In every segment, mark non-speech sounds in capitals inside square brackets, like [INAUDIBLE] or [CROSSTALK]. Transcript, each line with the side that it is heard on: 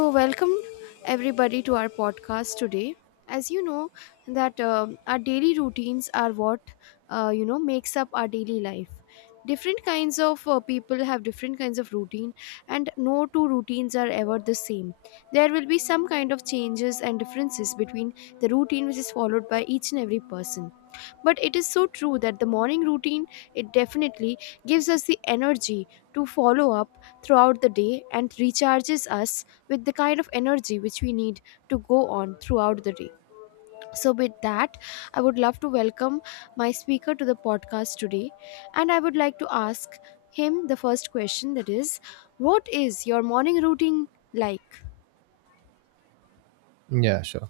left: So welcome everybody to our podcast today. As you know that our daily routines are what makes up our daily life. Different kinds of people have different kinds of routine, and no two routines are ever the same. There will be some kind of changes and differences between the routine which is followed by each and every person. But it is so true that the morning routine, it definitely gives us the energy to follow up throughout the day and recharges us with the kind of energy which we need to go on throughout the day. So, with that, I would love to welcome my speaker to the podcast today, and I would like to ask him the first question that is, what is your morning routine like?
right: Yeah, sure.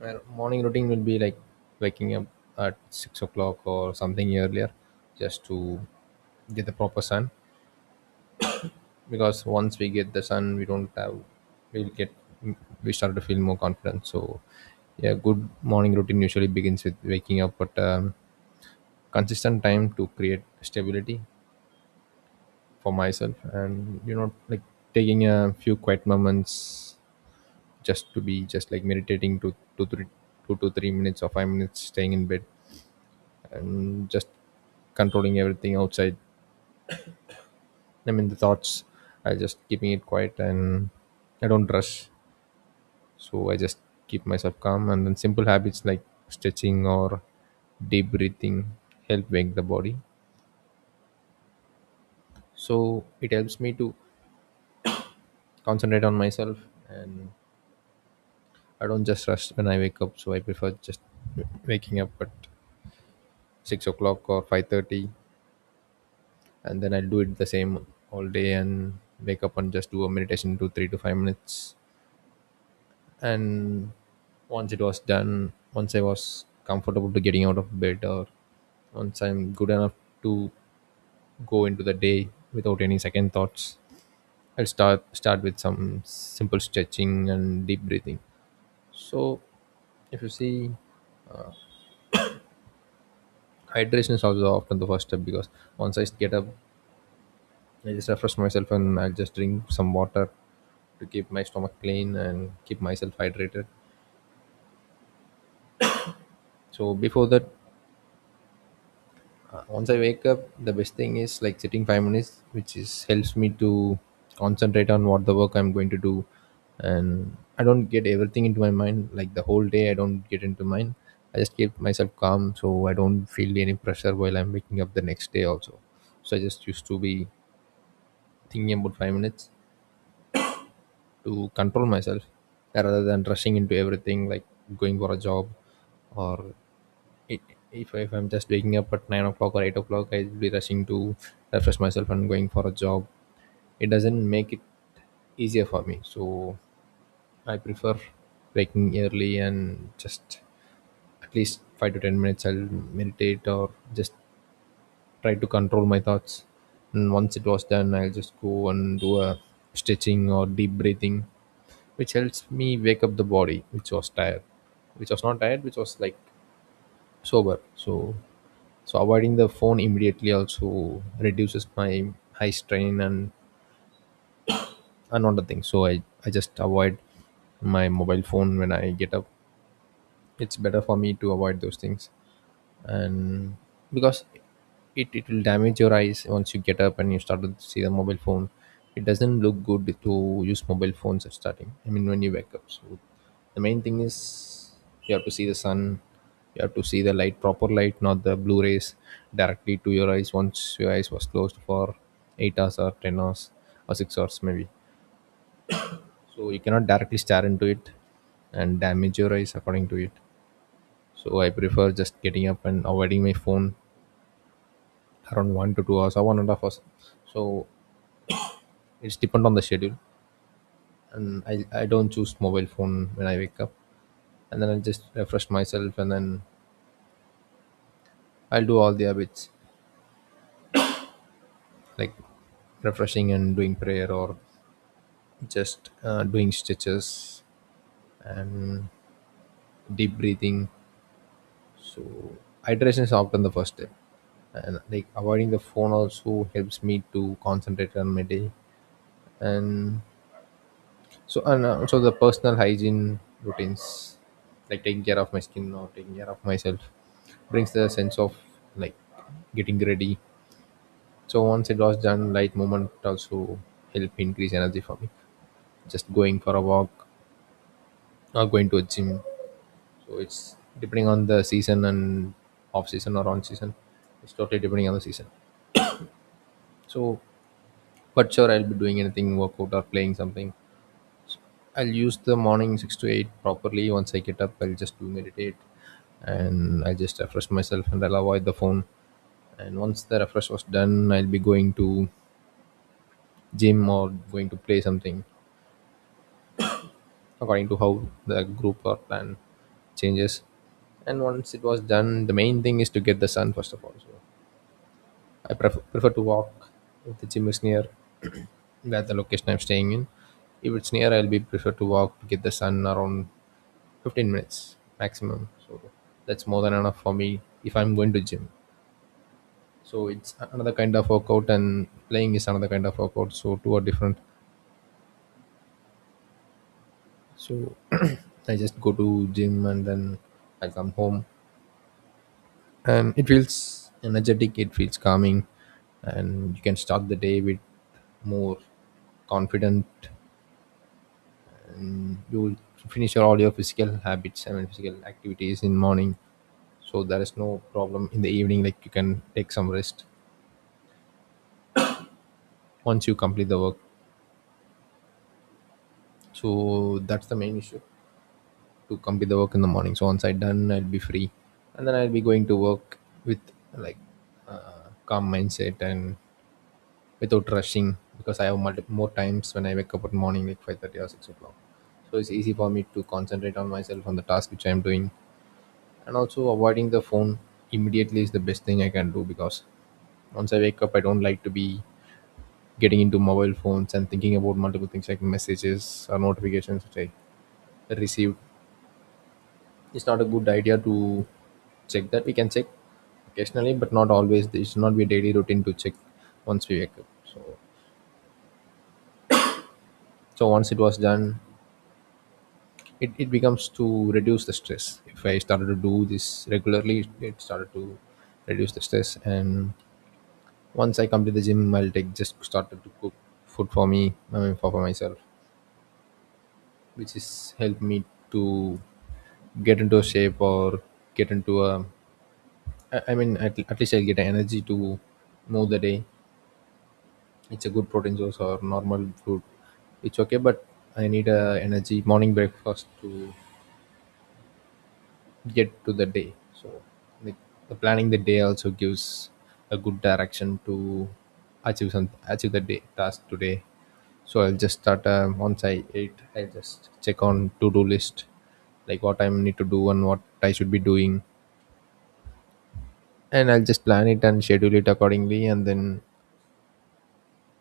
right: My morning routine will be like waking up at 6 o'clock or something earlier, just to get the proper sun. Because once we get the sun, we don't have we'll get we start to feel more confident. So, yeah, good morning routine usually begins with waking up at consistent time to create stability for myself, and like taking a few quiet moments just to be just like meditating to two to 3 minutes or 5 minutes staying in bed and just controlling everything outside. I mean the thoughts. I just keeping it quiet and I don't rush, so I just keep myself calm. And then simple habits like stretching or deep breathing help wake the body, so it helps me to concentrate on myself. And I don't just rush when I wake up, so I prefer just waking up at 6 o'clock or 5:30, and then I'll do it the same all day and wake up and just do a meditation to 3 to 5 minutes. And once it was done, once I was comfortable to getting out of bed, or once I'm good enough to go into the day without any second thoughts, I'll start with some simple stretching and deep breathing. So if you see, hydration is also often the first step, because once I get up, I just refresh myself and I'll just drink some water to keep my stomach clean and keep myself hydrated. So before that, once I wake up, the best thing is like sitting 5 minutes, which is helps me to concentrate on what the work I'm going to do, and I don't get everything into my mind. Like the whole day, I don't get into mind. I just keep myself calm, so I don't feel any pressure while I'm waking up the next day. Also, so I just used to be thinking about 5 minutes to control myself rather than rushing into everything, like going for a job, or if I'm just waking up at 9 o'clock or 8 o'clock, I'll be rushing to refresh myself and going for a job. It doesn't make it easier for me. So I prefer waking early and just at least 5 to 10 minutes I'll meditate or just try to control my thoughts. And once it was done, I'll just go and do a stretching or deep breathing, which helps me wake up the body, which was tired, which was not tired, which was like sober. So so avoiding the phone immediately also reduces my high strain. And another thing, so I just avoid my mobile phone when I get up. It's better for me to avoid those things. And because it will damage your eyes once you get up and you start to see the mobile phone. It doesn't look good to use mobile phones at starting, I mean when you wake up. So the main thing is you have to see the sun, you have to see the light, proper light, not the blue rays directly to your eyes once your eyes was closed for 8 hours or 10 hours or 6 hours maybe. So you cannot directly stare into it and damage your eyes according to it. So I prefer just getting up and avoiding my phone around 1 to 2 hours or one and a half hours. So it's depend on the schedule. And I don't choose mobile phone when I wake up. And then I just refresh myself, and then I'll do all the habits, like refreshing and doing prayer, or just doing stretches and deep breathing. So hydration is often the first step. And like avoiding the phone also helps me to concentrate on my day. And so and also the personal hygiene routines, like taking care of my skin or taking care of myself, brings the sense of like getting ready. So once it was done, light movement also help increase energy for me. Just going for a walk or going to a gym. So it's depending on the season and off season or on season. It's totally depending on the season. So, but sure, I'll be doing anything, workout or playing something. I'll use the morning 6 to 8 properly. Once I get up, I'll just do meditate and I'll just refresh myself and I'll avoid the phone. And once the refresh was done, I'll be going to gym or going to play something according to how the group or plan changes. And once it was done, the main thing is to get the sun first of all. So I prefer to walk if the gym is near [CLEARS THROAT] that the location I'm staying in. If it's near, I'll be prefer to walk to get the sun around 15 minutes maximum, so that's more than enough for me. If I'm going to gym, so it's another kind of workout, and playing is another kind of workout, so two are different. So [CLEARS THROAT] I just go to gym and then I come home, and it feels energetic, it feels calming, and you can start the day with more confident. You will finish your all your physical habits, I mean physical activities in morning, so there is no problem in the evening, like you can take some rest once you complete the work. So that's the main issue, to complete the work in the morning. So once I done, I'll be free, and then I'll be going to work with like calm mindset and without rushing, because I have more times when I wake up at morning like 5:30 or 6 o'clock. So it's easy for me to concentrate on myself on the task which I'm doing, and also avoiding the phone immediately is the best thing I can do. Because once I wake up, I don't like to be getting into mobile phones and thinking about multiple things like messages or notifications which I received. It's not a good idea to check that. We can check occasionally, but not always. It should not be a daily routine to check once we wake up. So so once it was done, it becomes to reduce the stress. If I started to do this regularly, it started to reduce the stress. And once I come to the gym, I'll take just started to cook food for me, I mean for myself, which is helped me to get into a shape or get into a, I mean, at least I get energy to move the day. It's a good protein source or normal food. It's okay, but I need a energy morning breakfast to get to the day. So, like the planning the day also gives a good direction to achieve some achieve the day task today. So I'll just start once I eat. I just check on to do list, like what I need to do and what I should be doing, and I'll just plan it and schedule it accordingly, and then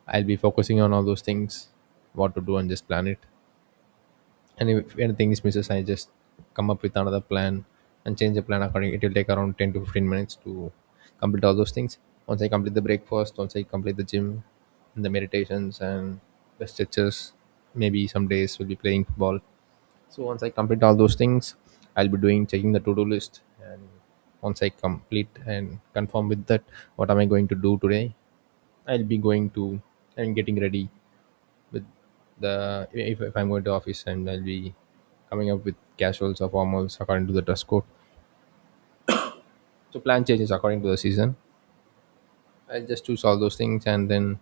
right: I'll be focusing on all those things, what to do on this planet. And if anything is misses, I just come up with another plan and change the plan according. It will take around 10 to 15 minutes to complete all those things. Once I complete the breakfast, once I complete the gym and the meditations and the stretches, maybe some days will be playing football. So once I complete all those things, I'll be doing checking the to-do list. And once I complete and confirm with that what am I going to do today, I'll be going to and getting ready with the, if I'm going to office, and I'll be coming up with casuals or formals according to the dress code. So plan changes according to the season. I'll just choose all those things, and then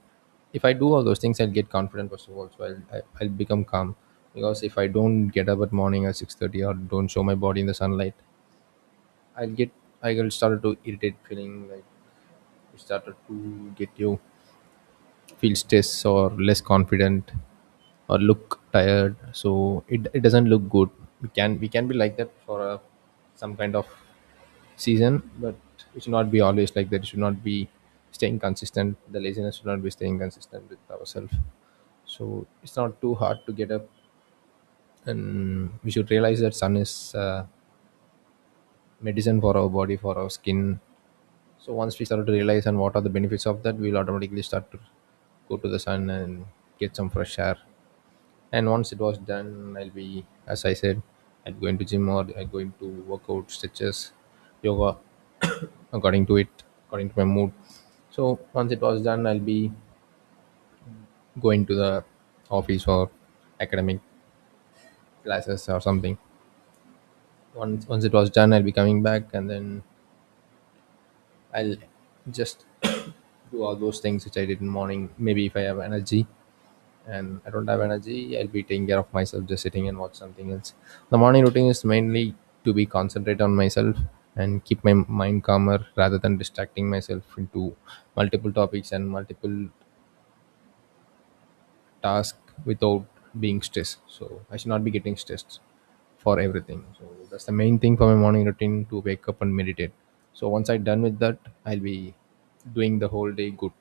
right: if I do all those things, I'll get confident first of all. So I'll become calm because if I don't get up at morning at 6:30 or don't show my body in the sunlight, I'll get, I will start to irritate feeling like you started to get you feel stress or less confident or look tired. So it doesn't look good. We can be like that for some kind of season, but it should not be always like that. It should not be staying consistent. The laziness should not be staying consistent with ourselves. So it's not too hard to get up, and we should realize that sun is medicine for our body, for our skin. So once we start to realize and what are the benefits of that, we'll automatically start to go to the sun and get some fresh air. And once it was done, I'll be, as I said, I'd go into gym or I'd go into workout, stretches, yoga, according to it, according to my mood. So once it was done, I'll be going to the office or academic classes or something. Once it was done, I'll be coming back, and then I'll just [CLEARS THROAT] do all those things which I did in morning. Maybe if I have energy, and I don't have energy, I'll be taking care of myself, just sitting and watch something else. The morning routine is mainly to be concentrate on myself and keep my mind calmer rather than distracting myself into multiple topics and multiple tasks without being stressed. So I should not be getting stressed for everything. So that's the main thing for my morning routine, to wake up and meditate. So once I done with that, I'll be doing the whole day good.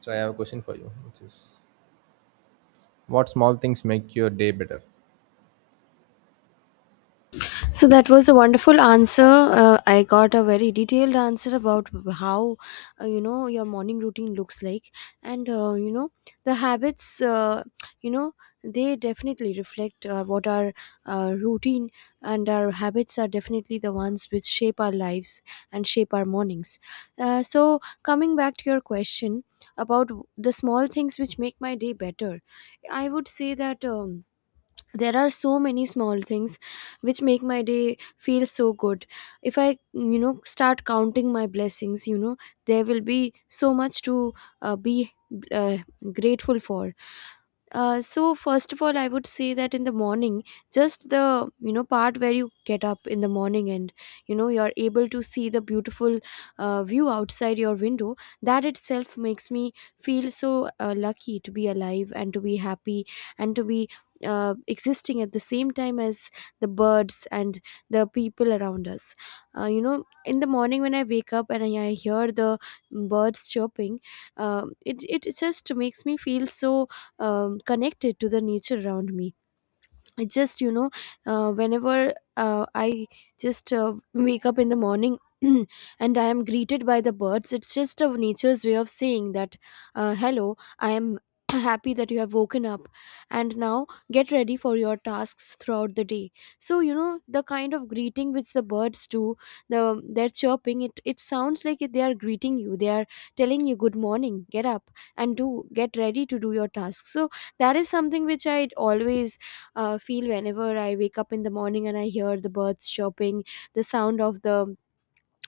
right: So I have a question for you, which is, what small things make your day better?
left: So that was a wonderful answer. I got a very detailed answer about how your morning routine looks like, and the habits. You know they definitely reflect what our routine and our habits are definitely the ones which shape our lives and shape our mornings. So coming back to your question about the small things which make my day better, I would say that. There are so many small things which make my day feel so good if I start counting my blessings, you know, there will be so much to be uh, grateful for. So first of all, I would say that in the morning, just the part where you get up in the morning and you know you're able to see the beautiful view outside your window, that itself makes me feel so lucky to be alive and to be happy and to be existing at the same time as the birds and the people around us. You know, in the morning when I wake up and I hear the birds chirping, it just makes me feel so connected to the nature around me. I just, you know, whenever I just wake up in the morning [CLEARS THROAT] and I am greeted by the birds, it's just a nature's way of saying that, hello, I am [CLEARS THROAT] happy that you have woken up and now get ready for your tasks throughout the day. So you know the kind of greeting which the birds do, the their chirping, it sounds like they are greeting you, they are telling you good morning, get up and do get ready to do your tasks. So that is something which I always feel whenever I wake up in the morning and I hear the birds chirping, the sound of the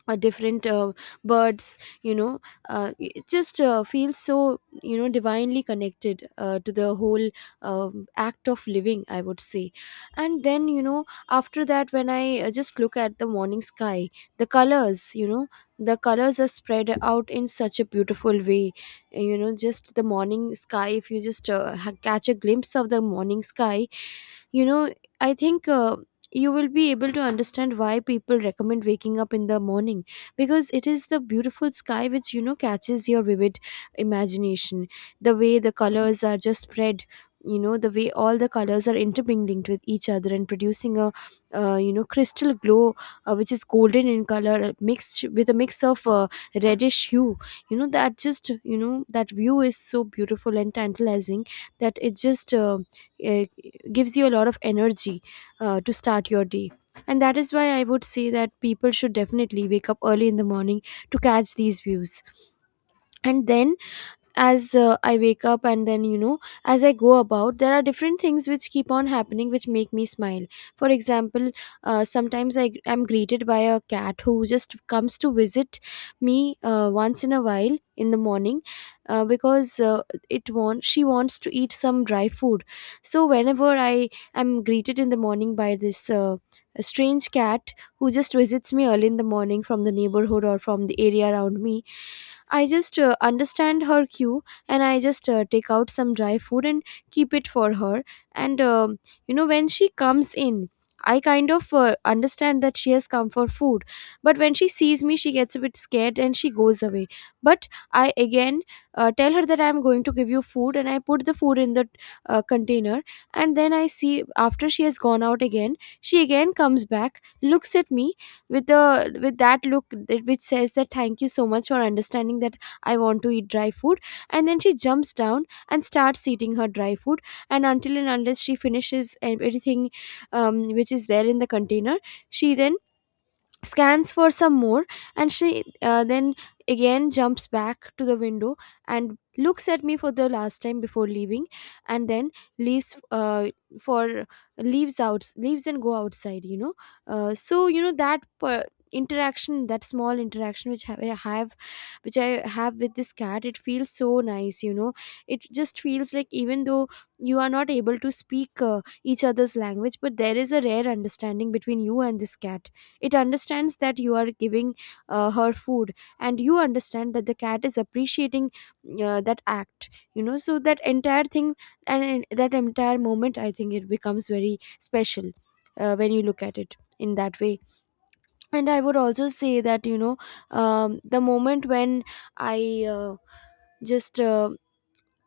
left: different birds, you know, it just feels so, you know, divinely connected to the whole act of living, I would say. And then, you know, after that, when I just look at the morning sky, the colors, you know, the colors are spread out in such a beautiful way. You know, just the morning sky, if you just catch a glimpse of the morning sky, you know, I think, you will be able to understand why people recommend waking up in the morning, because it is the beautiful sky which you know catches your vivid imagination, the way the colors are just spread, you know, the way all the colors are intermingling with each other and producing a you know crystal glow, which is golden in color, mixed with a mix of reddish hue. You know, that just, you know, that view is so beautiful and tantalizing that it just uh, gives you a lot of energy to start your day. And that is why I would say that people should definitely wake up early in the morning to catch these views. And then, as I wake up and then you know as I go about, there are different things which keep on happening which make me smile. For example, sometimes I am greeted by a cat who just comes to visit me once in a while in the morning, because it wants she wants to eat some dry food. So whenever I am greeted in the morning by this strange cat, who just visits me early in the morning from the neighborhood or from the area around me, I just understand her cue, and I just take out some dry food and keep it for her. And you know, when she comes in, I kind of understand that she has come for food. But when she sees me, she gets a bit scared and she goes away. But I again tell her that I'm going to give you food, and I put the food in the container. And then I see, after she has gone out again, she again comes back, looks at me, with that look which says that thank you so much for understanding that I want to eat dry food. And then she jumps down and starts eating her dry food. And until and unless she finishes everything which is there in the container, she then scans for some more, and she then again jumps back to the window and looks at me for the last time before leaving, and then leaves for leaves out leaves and go outside, you know. So you know that interaction, that small interaction which I have with this cat, it feels so nice, you know. It just feels like, even though you are not able to speak each other's language, but there is a rare understanding between you and this cat. It understands that you are giving her food, and you understand that the cat is appreciating that act. You know, so that entire thing and that entire moment, I think it becomes very special when you look at it in that way. And I would also say that, you know, the moment when I uh, just uh,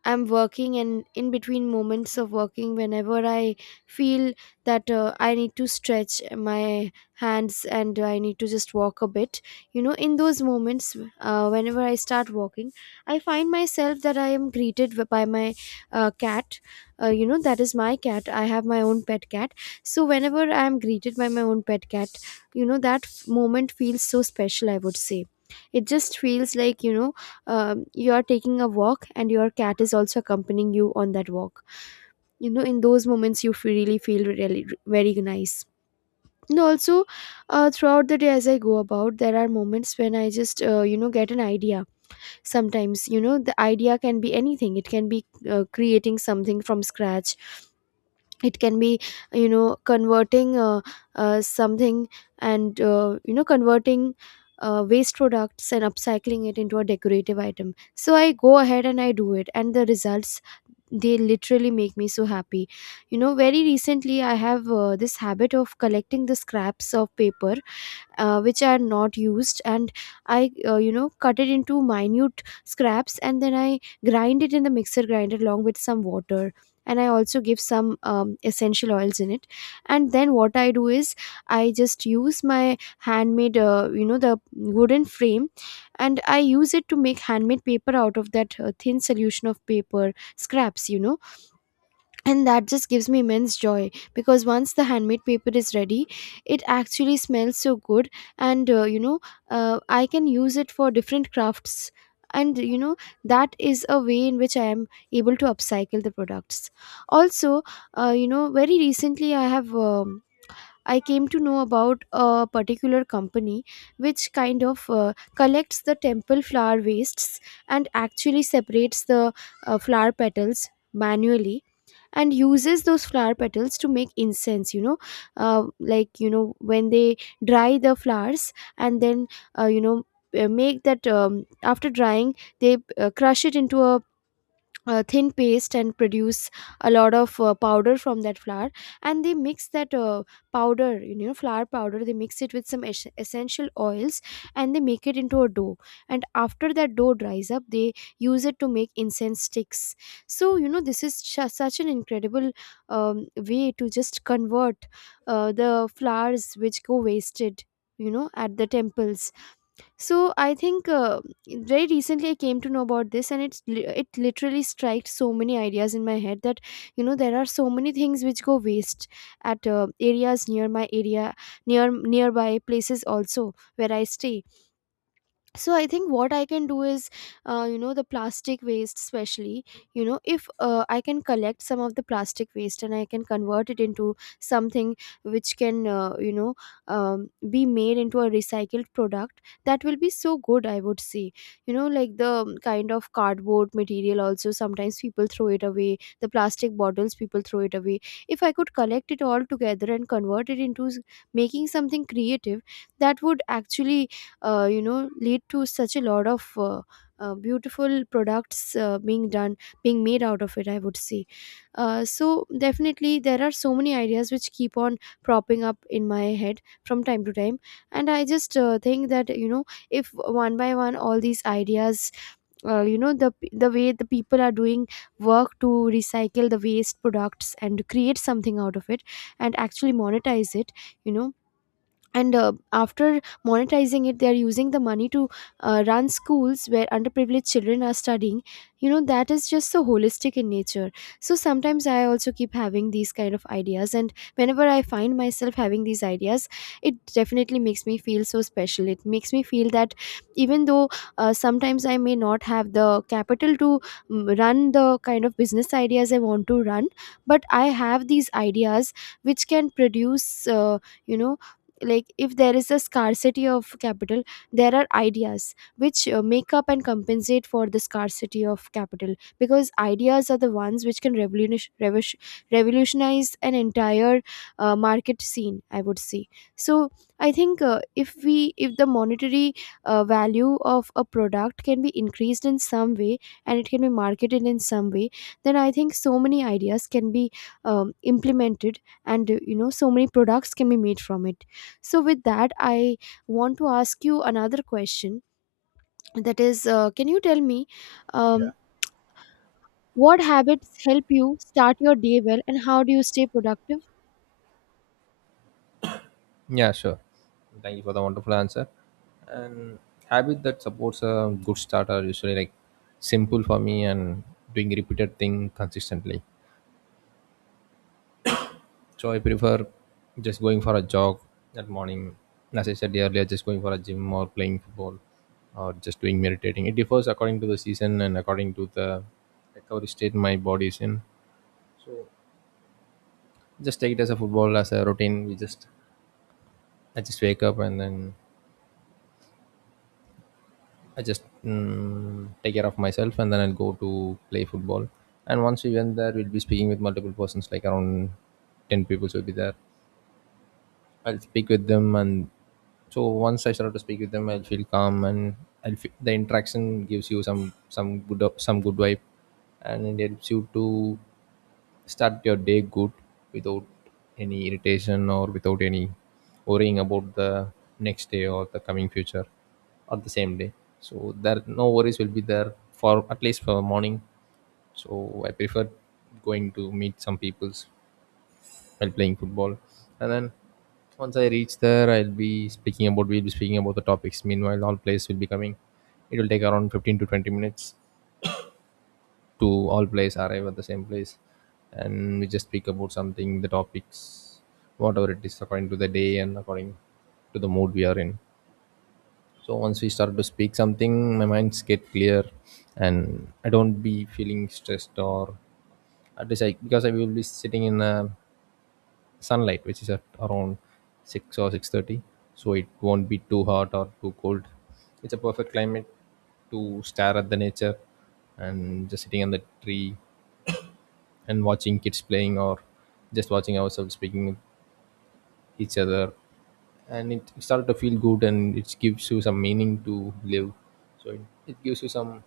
left: I'm working, and in between moments of working, whenever I feel that I need to stretch my hands and I need to just walk a bit, you know, in those moments, whenever I start walking, I find myself that I am greeted by my cat. You know, that is my cat, I have my own pet cat. So whenever I am greeted by my own pet cat, you know, that moment feels so special, I would say. It just feels like, you know, you are taking a walk and your cat is also accompanying you on that walk. You know, in those moments you really feel really very nice. And also, throughout the day as I go about, there are moments when I just, you know, get an idea. Sometimes, you know, the idea can be anything. It can be creating something from scratch, it can be, you know, converting something, and you know converting waste products and upcycling it into a decorative item. So I go ahead and I do it, and the results, they literally make me so happy, you know. Very recently I have this habit of collecting the scraps of paper which are not used, and I you know cut it into minute scraps, and then I grind it in the mixer grinder along with some water, and I also give some essential oils in it. And then what I do is, I just use my handmade, you know, the wooden frame, and I use it to make handmade paper out of that thin solution of paper scraps, you know. And that just gives me immense joy, because once the handmade paper is ready, it actually smells so good, and you know, I can use it for different crafts. And you know, that is a way in which I am able to upcycle the products. Also, you know, very recently I have, I came to know about a particular company which kind of collects the temple flower wastes and actually separates the flower petals manually, and uses those flower petals to make incense, you know. Like, you know, when they dry the flowers, and then uh, you know make that, after drying they crush it into a thin paste, and produce a lot of powder from that flour. And they mix that powder, you know, flour powder, they mix it with some essential oils, and they make it into a dough. And after that dough dries up, they use it to make incense sticks. So you Know this is such an incredible way to just convert the flowers which go wasted, you know, at the temples. So I think, very recently I came to know about this, and it literally striked so many ideas in my head that, you know, there are so many things which go waste at areas near my area, near nearby places also where I stay. So I think what I can do is, you know, the plastic waste especially, you know, if I can collect some of the plastic waste and I can convert it into something which can, be made into a recycled product. That will be so good, I would say. You know, like the kind of cardboard material, also sometimes people throw it away, the plastic bottles people throw it away. If I could collect it all together and convert it into making something creative, that would actually, you know, lead to such a lot of beautiful products being done, being made out of it, I would say. So definitely there are so many ideas which keep on propping up in my head from time to time. And I just think that, you know, if one by one all these ideas, you know, the way the people are doing work to recycle the waste products and create something out of it and actually monetize it, you know. And after monetizing it, they are using the money to run schools where underprivileged children are studying. You know, that is just so holistic in nature. So sometimes I also keep having these kind of ideas, and whenever I find myself having these ideas, it definitely makes me feel so special. It makes me feel that even though, sometimes I may not have the capital to run the kind of business ideas I want to run, but I have these ideas which can produce, you know like if there is a scarcity of capital, there are ideas which, make up and compensate for the scarcity of capital, because ideas are the ones which can revolutionize an entire market scene, I would say. So I think, if the monetary value of a product can be increased in some way and it can be marketed in some way, then I think so many ideas can be implemented, and you know, so many products can be made from it. So, with that, I want to ask you another question. That is, can you tell me
right: Yeah.
left: um, what habits help you start your day well and how do you stay productive?
right: Yeah, sure. Thank you for the wonderful answer. And habit that supports a good start are usually like simple for me and doing repeated thing consistently. So I prefer just going for a jog that morning. As I said earlier, just going for a gym or playing football or just doing meditating. It differs according to the season and according to the recovery state my body is in. Just take it as a football as a routine. We just I just wake up, and then I just take care of myself, and then I'll go to play football. And once we went there, we'll be speaking with multiple persons, like around 10 people will be there. I'll speak with them, and so once I start to speak with them, I'll feel calm, and I'll feel, the interaction gives you some good vibe, and it helps you to start your day good without any irritation or without any worrying about the next day or the coming future or the same day. So there no worries will be there for at least for morning. So I prefer going to meet some peoples while playing football. And then once I reach there, I'll be speaking about we'll be speaking about the topics. Meanwhile, all players will be coming. It will take around 15 to 20 minutes to all players arrive at the same place, and we just speak about something, the topics, whatever it is, according to the day and according to the mood we are in. So once we start to speak something, my minds get clear, and I don't be feeling stressed, or at least I, because I will be sitting in a sunlight which is at around 6 or 6:30, so it won't be too hot or too cold. It's a perfect climate to stare at the nature and just sitting on the tree and watching kids playing or just watching ourselves speaking with each other. And it started to feel good, and it gives you some meaning to live. So it gives you some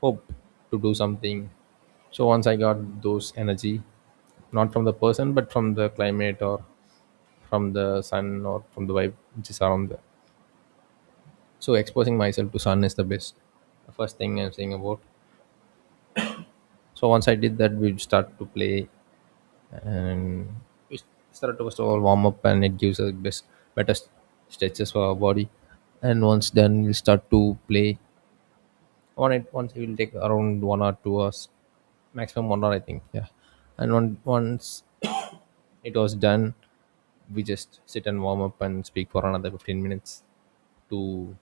right: hope to do something. So once I got those energy, not from the person but from the climate or from the sun or from the vibe which is around there. So exposing myself to sun is the best. The first thing I'm saying about. So once I did that, we start to play, and we start to first of all warm up, and it gives us best better s- stretches for our body. And once done, we'll start to play. On it, once it will take around 1 or 2 hours, maximum 1 hour, I think. Yeah, and on, once [CLEARS THROAT] it was done, we just sit and warm up and speak for another 15 minutes to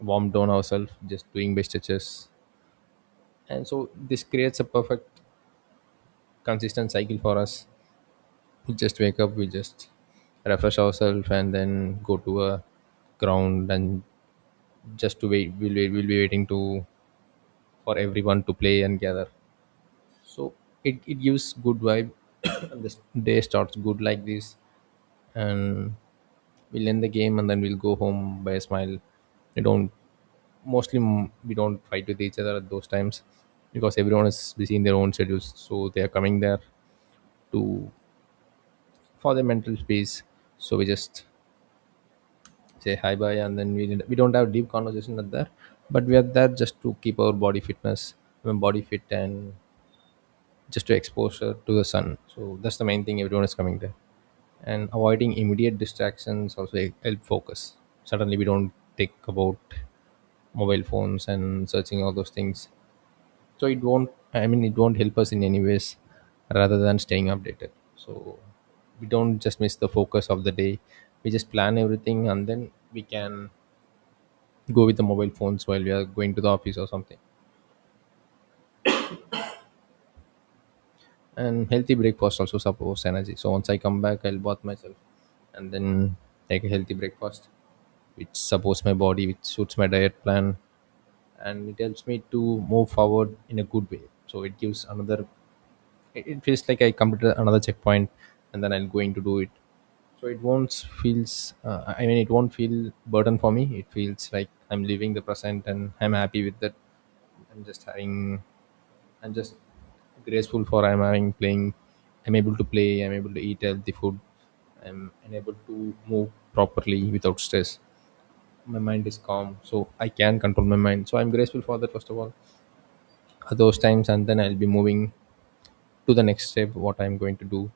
right: warm down ourselves just doing by stretches. And so this creates a perfect consistent cycle for us. We just wake up, we just refresh ourselves, and then go to a ground and just to wait, we'll be waiting to for everyone to play and gather. So it gives good vibe. [COUGHS] The day starts good like this, and we'll end the game, and then we'll go home by a smile. We don't mostly mm, we don't fight with each other at those times, because everyone is busy in their own schedules, so they are coming there to for their mental space. So we just say hi bye, and then we don't have deep conversation at there, but we are there just to keep our body fitness. I mean body fit, and just to exposure to the sun. So that's the main thing everyone is coming there. And avoiding immediate distractions also help focus. Suddenly we don't think about mobile phones and searching all those things. So it won't, I mean, it won't help us in any ways rather than staying updated. So we don't just miss the focus of the day. We just plan everything, and then we can go with the mobile phones while we are going to the office or something. And healthy breakfast also supports energy. So once I come back, I'll bath myself, and then take a healthy breakfast which supports my body, which suits my diet plan, and it helps me to move forward in a good way. So it gives another, it feels like I completed another checkpoint, and then I'm going to do it. So it won't feels. I mean, it won't feel burden for me. It feels like I'm living the present and I'm happy with that. I'm just having. I'm just graceful for I'm having playing. I'm able to play. I'm able to eat healthy food. I'm unable to move properly without stress. My mind is calm, so I can control my mind. So I'm grateful for that first of all. At those times, and then I'll be moving to the next step. What I'm going to do,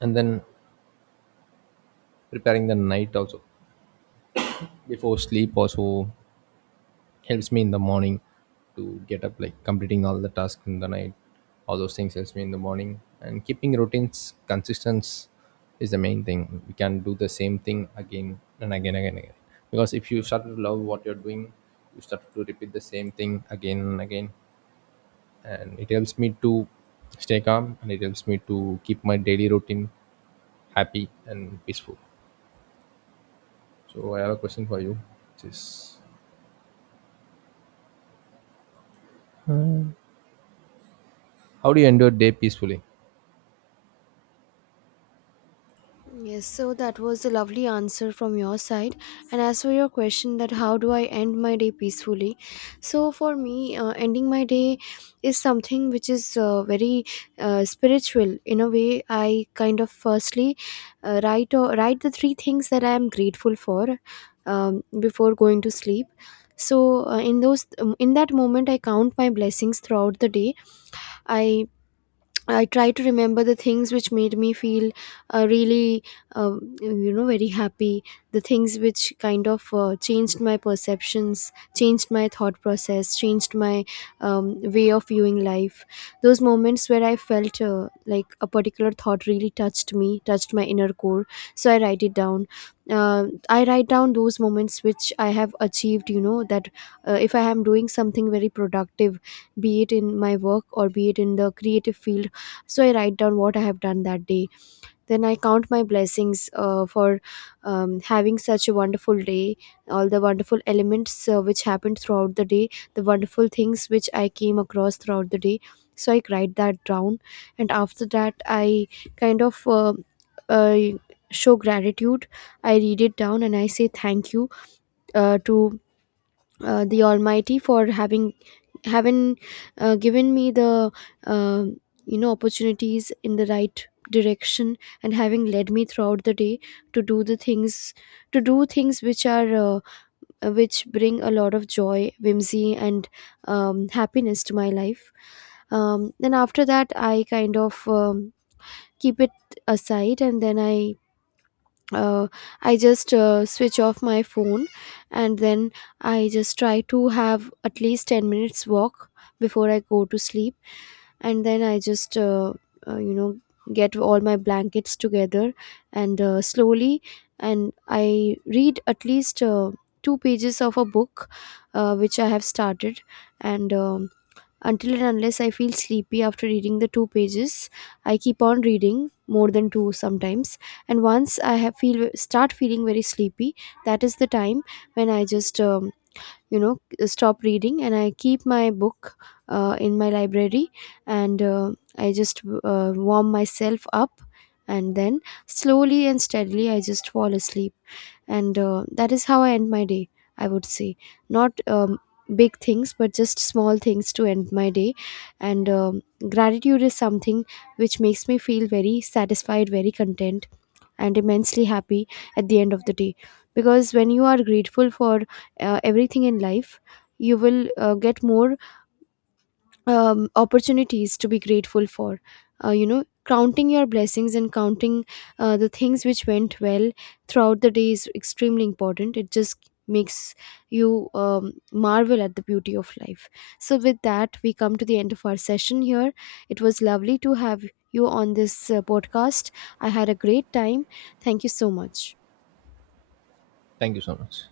right: and then preparing the night also before sleep also helps me in the morning to get up, like completing all the tasks in the night. All those things helps me in the morning, and keeping routines consistent is the main thing. We can do the same thing again and again, again again, because if you start to love what you're doing, you start to repeat the same thing again and again, and it helps me to stay calm, and it helps me to keep my daily routine happy and peaceful. So I have a question for you, which is, how do you end your day peacefully?
left: Yes, so that was a lovely answer from your side. And as for your question that how do I end my day peacefully? So for me, ending my day is something which is, very spiritual. In a way, I kind of firstly write the three things that I am grateful for before going to sleep. So, in those in that moment, I count my blessings throughout the day. I I try to remember the things which made me feel, really, very happy. The things which kind of, changed my perceptions, changed my thought process, changed my way of viewing life. Those moments where I felt, like a particular thought really touched me, touched my inner core. So I write it down. I write down those moments which I have achieved, you know, that if I am doing something very productive, be it in my work or be it in the creative field. So I write down what I have done that day. Then I count my blessings for having such a wonderful day, all the wonderful elements which happened throughout the day, the wonderful things which I came across throughout the day. So I write that down, and after that I kind of, uh, show gratitude. I read it down and I say thank you to the almighty for having haven't given me the um you know opportunities in the right direction, and having led me throughout the day to do the things, to do things which are, which bring a lot of joy, whimsy, and happiness to my life. Um, then after that I kind of, keep it aside, and then I, uh, I just switch off my phone, and then I just try to have at least 10 minutes walk before I go to sleep. And then I just, uh, you know get all my blankets together, and slowly, and I read at least two pages of a book which I have started. And until and unless I feel sleepy after reading the two pages, I keep on reading more than two sometimes. And once I have feel start feeling very sleepy, that is the time when I just, you know stop reading, and I keep my book in my library, and I just warm myself up, and then slowly and steadily I just fall asleep. And that is how I end my day, I would say. Not big things, but just small things to end my day. And gratitude is something which makes me feel very satisfied, very content, and immensely happy at the end of the day. Because when you are grateful for everything in life, you will get more opportunities to be grateful for. You know, counting your blessings and counting the things which went well throughout the day is extremely important. It just makes you marvel at the beauty of life. So with that, we come to the end of our session here. It was lovely to have you on this podcast. I had a great time. Thank you so much.
right: Thank you so much.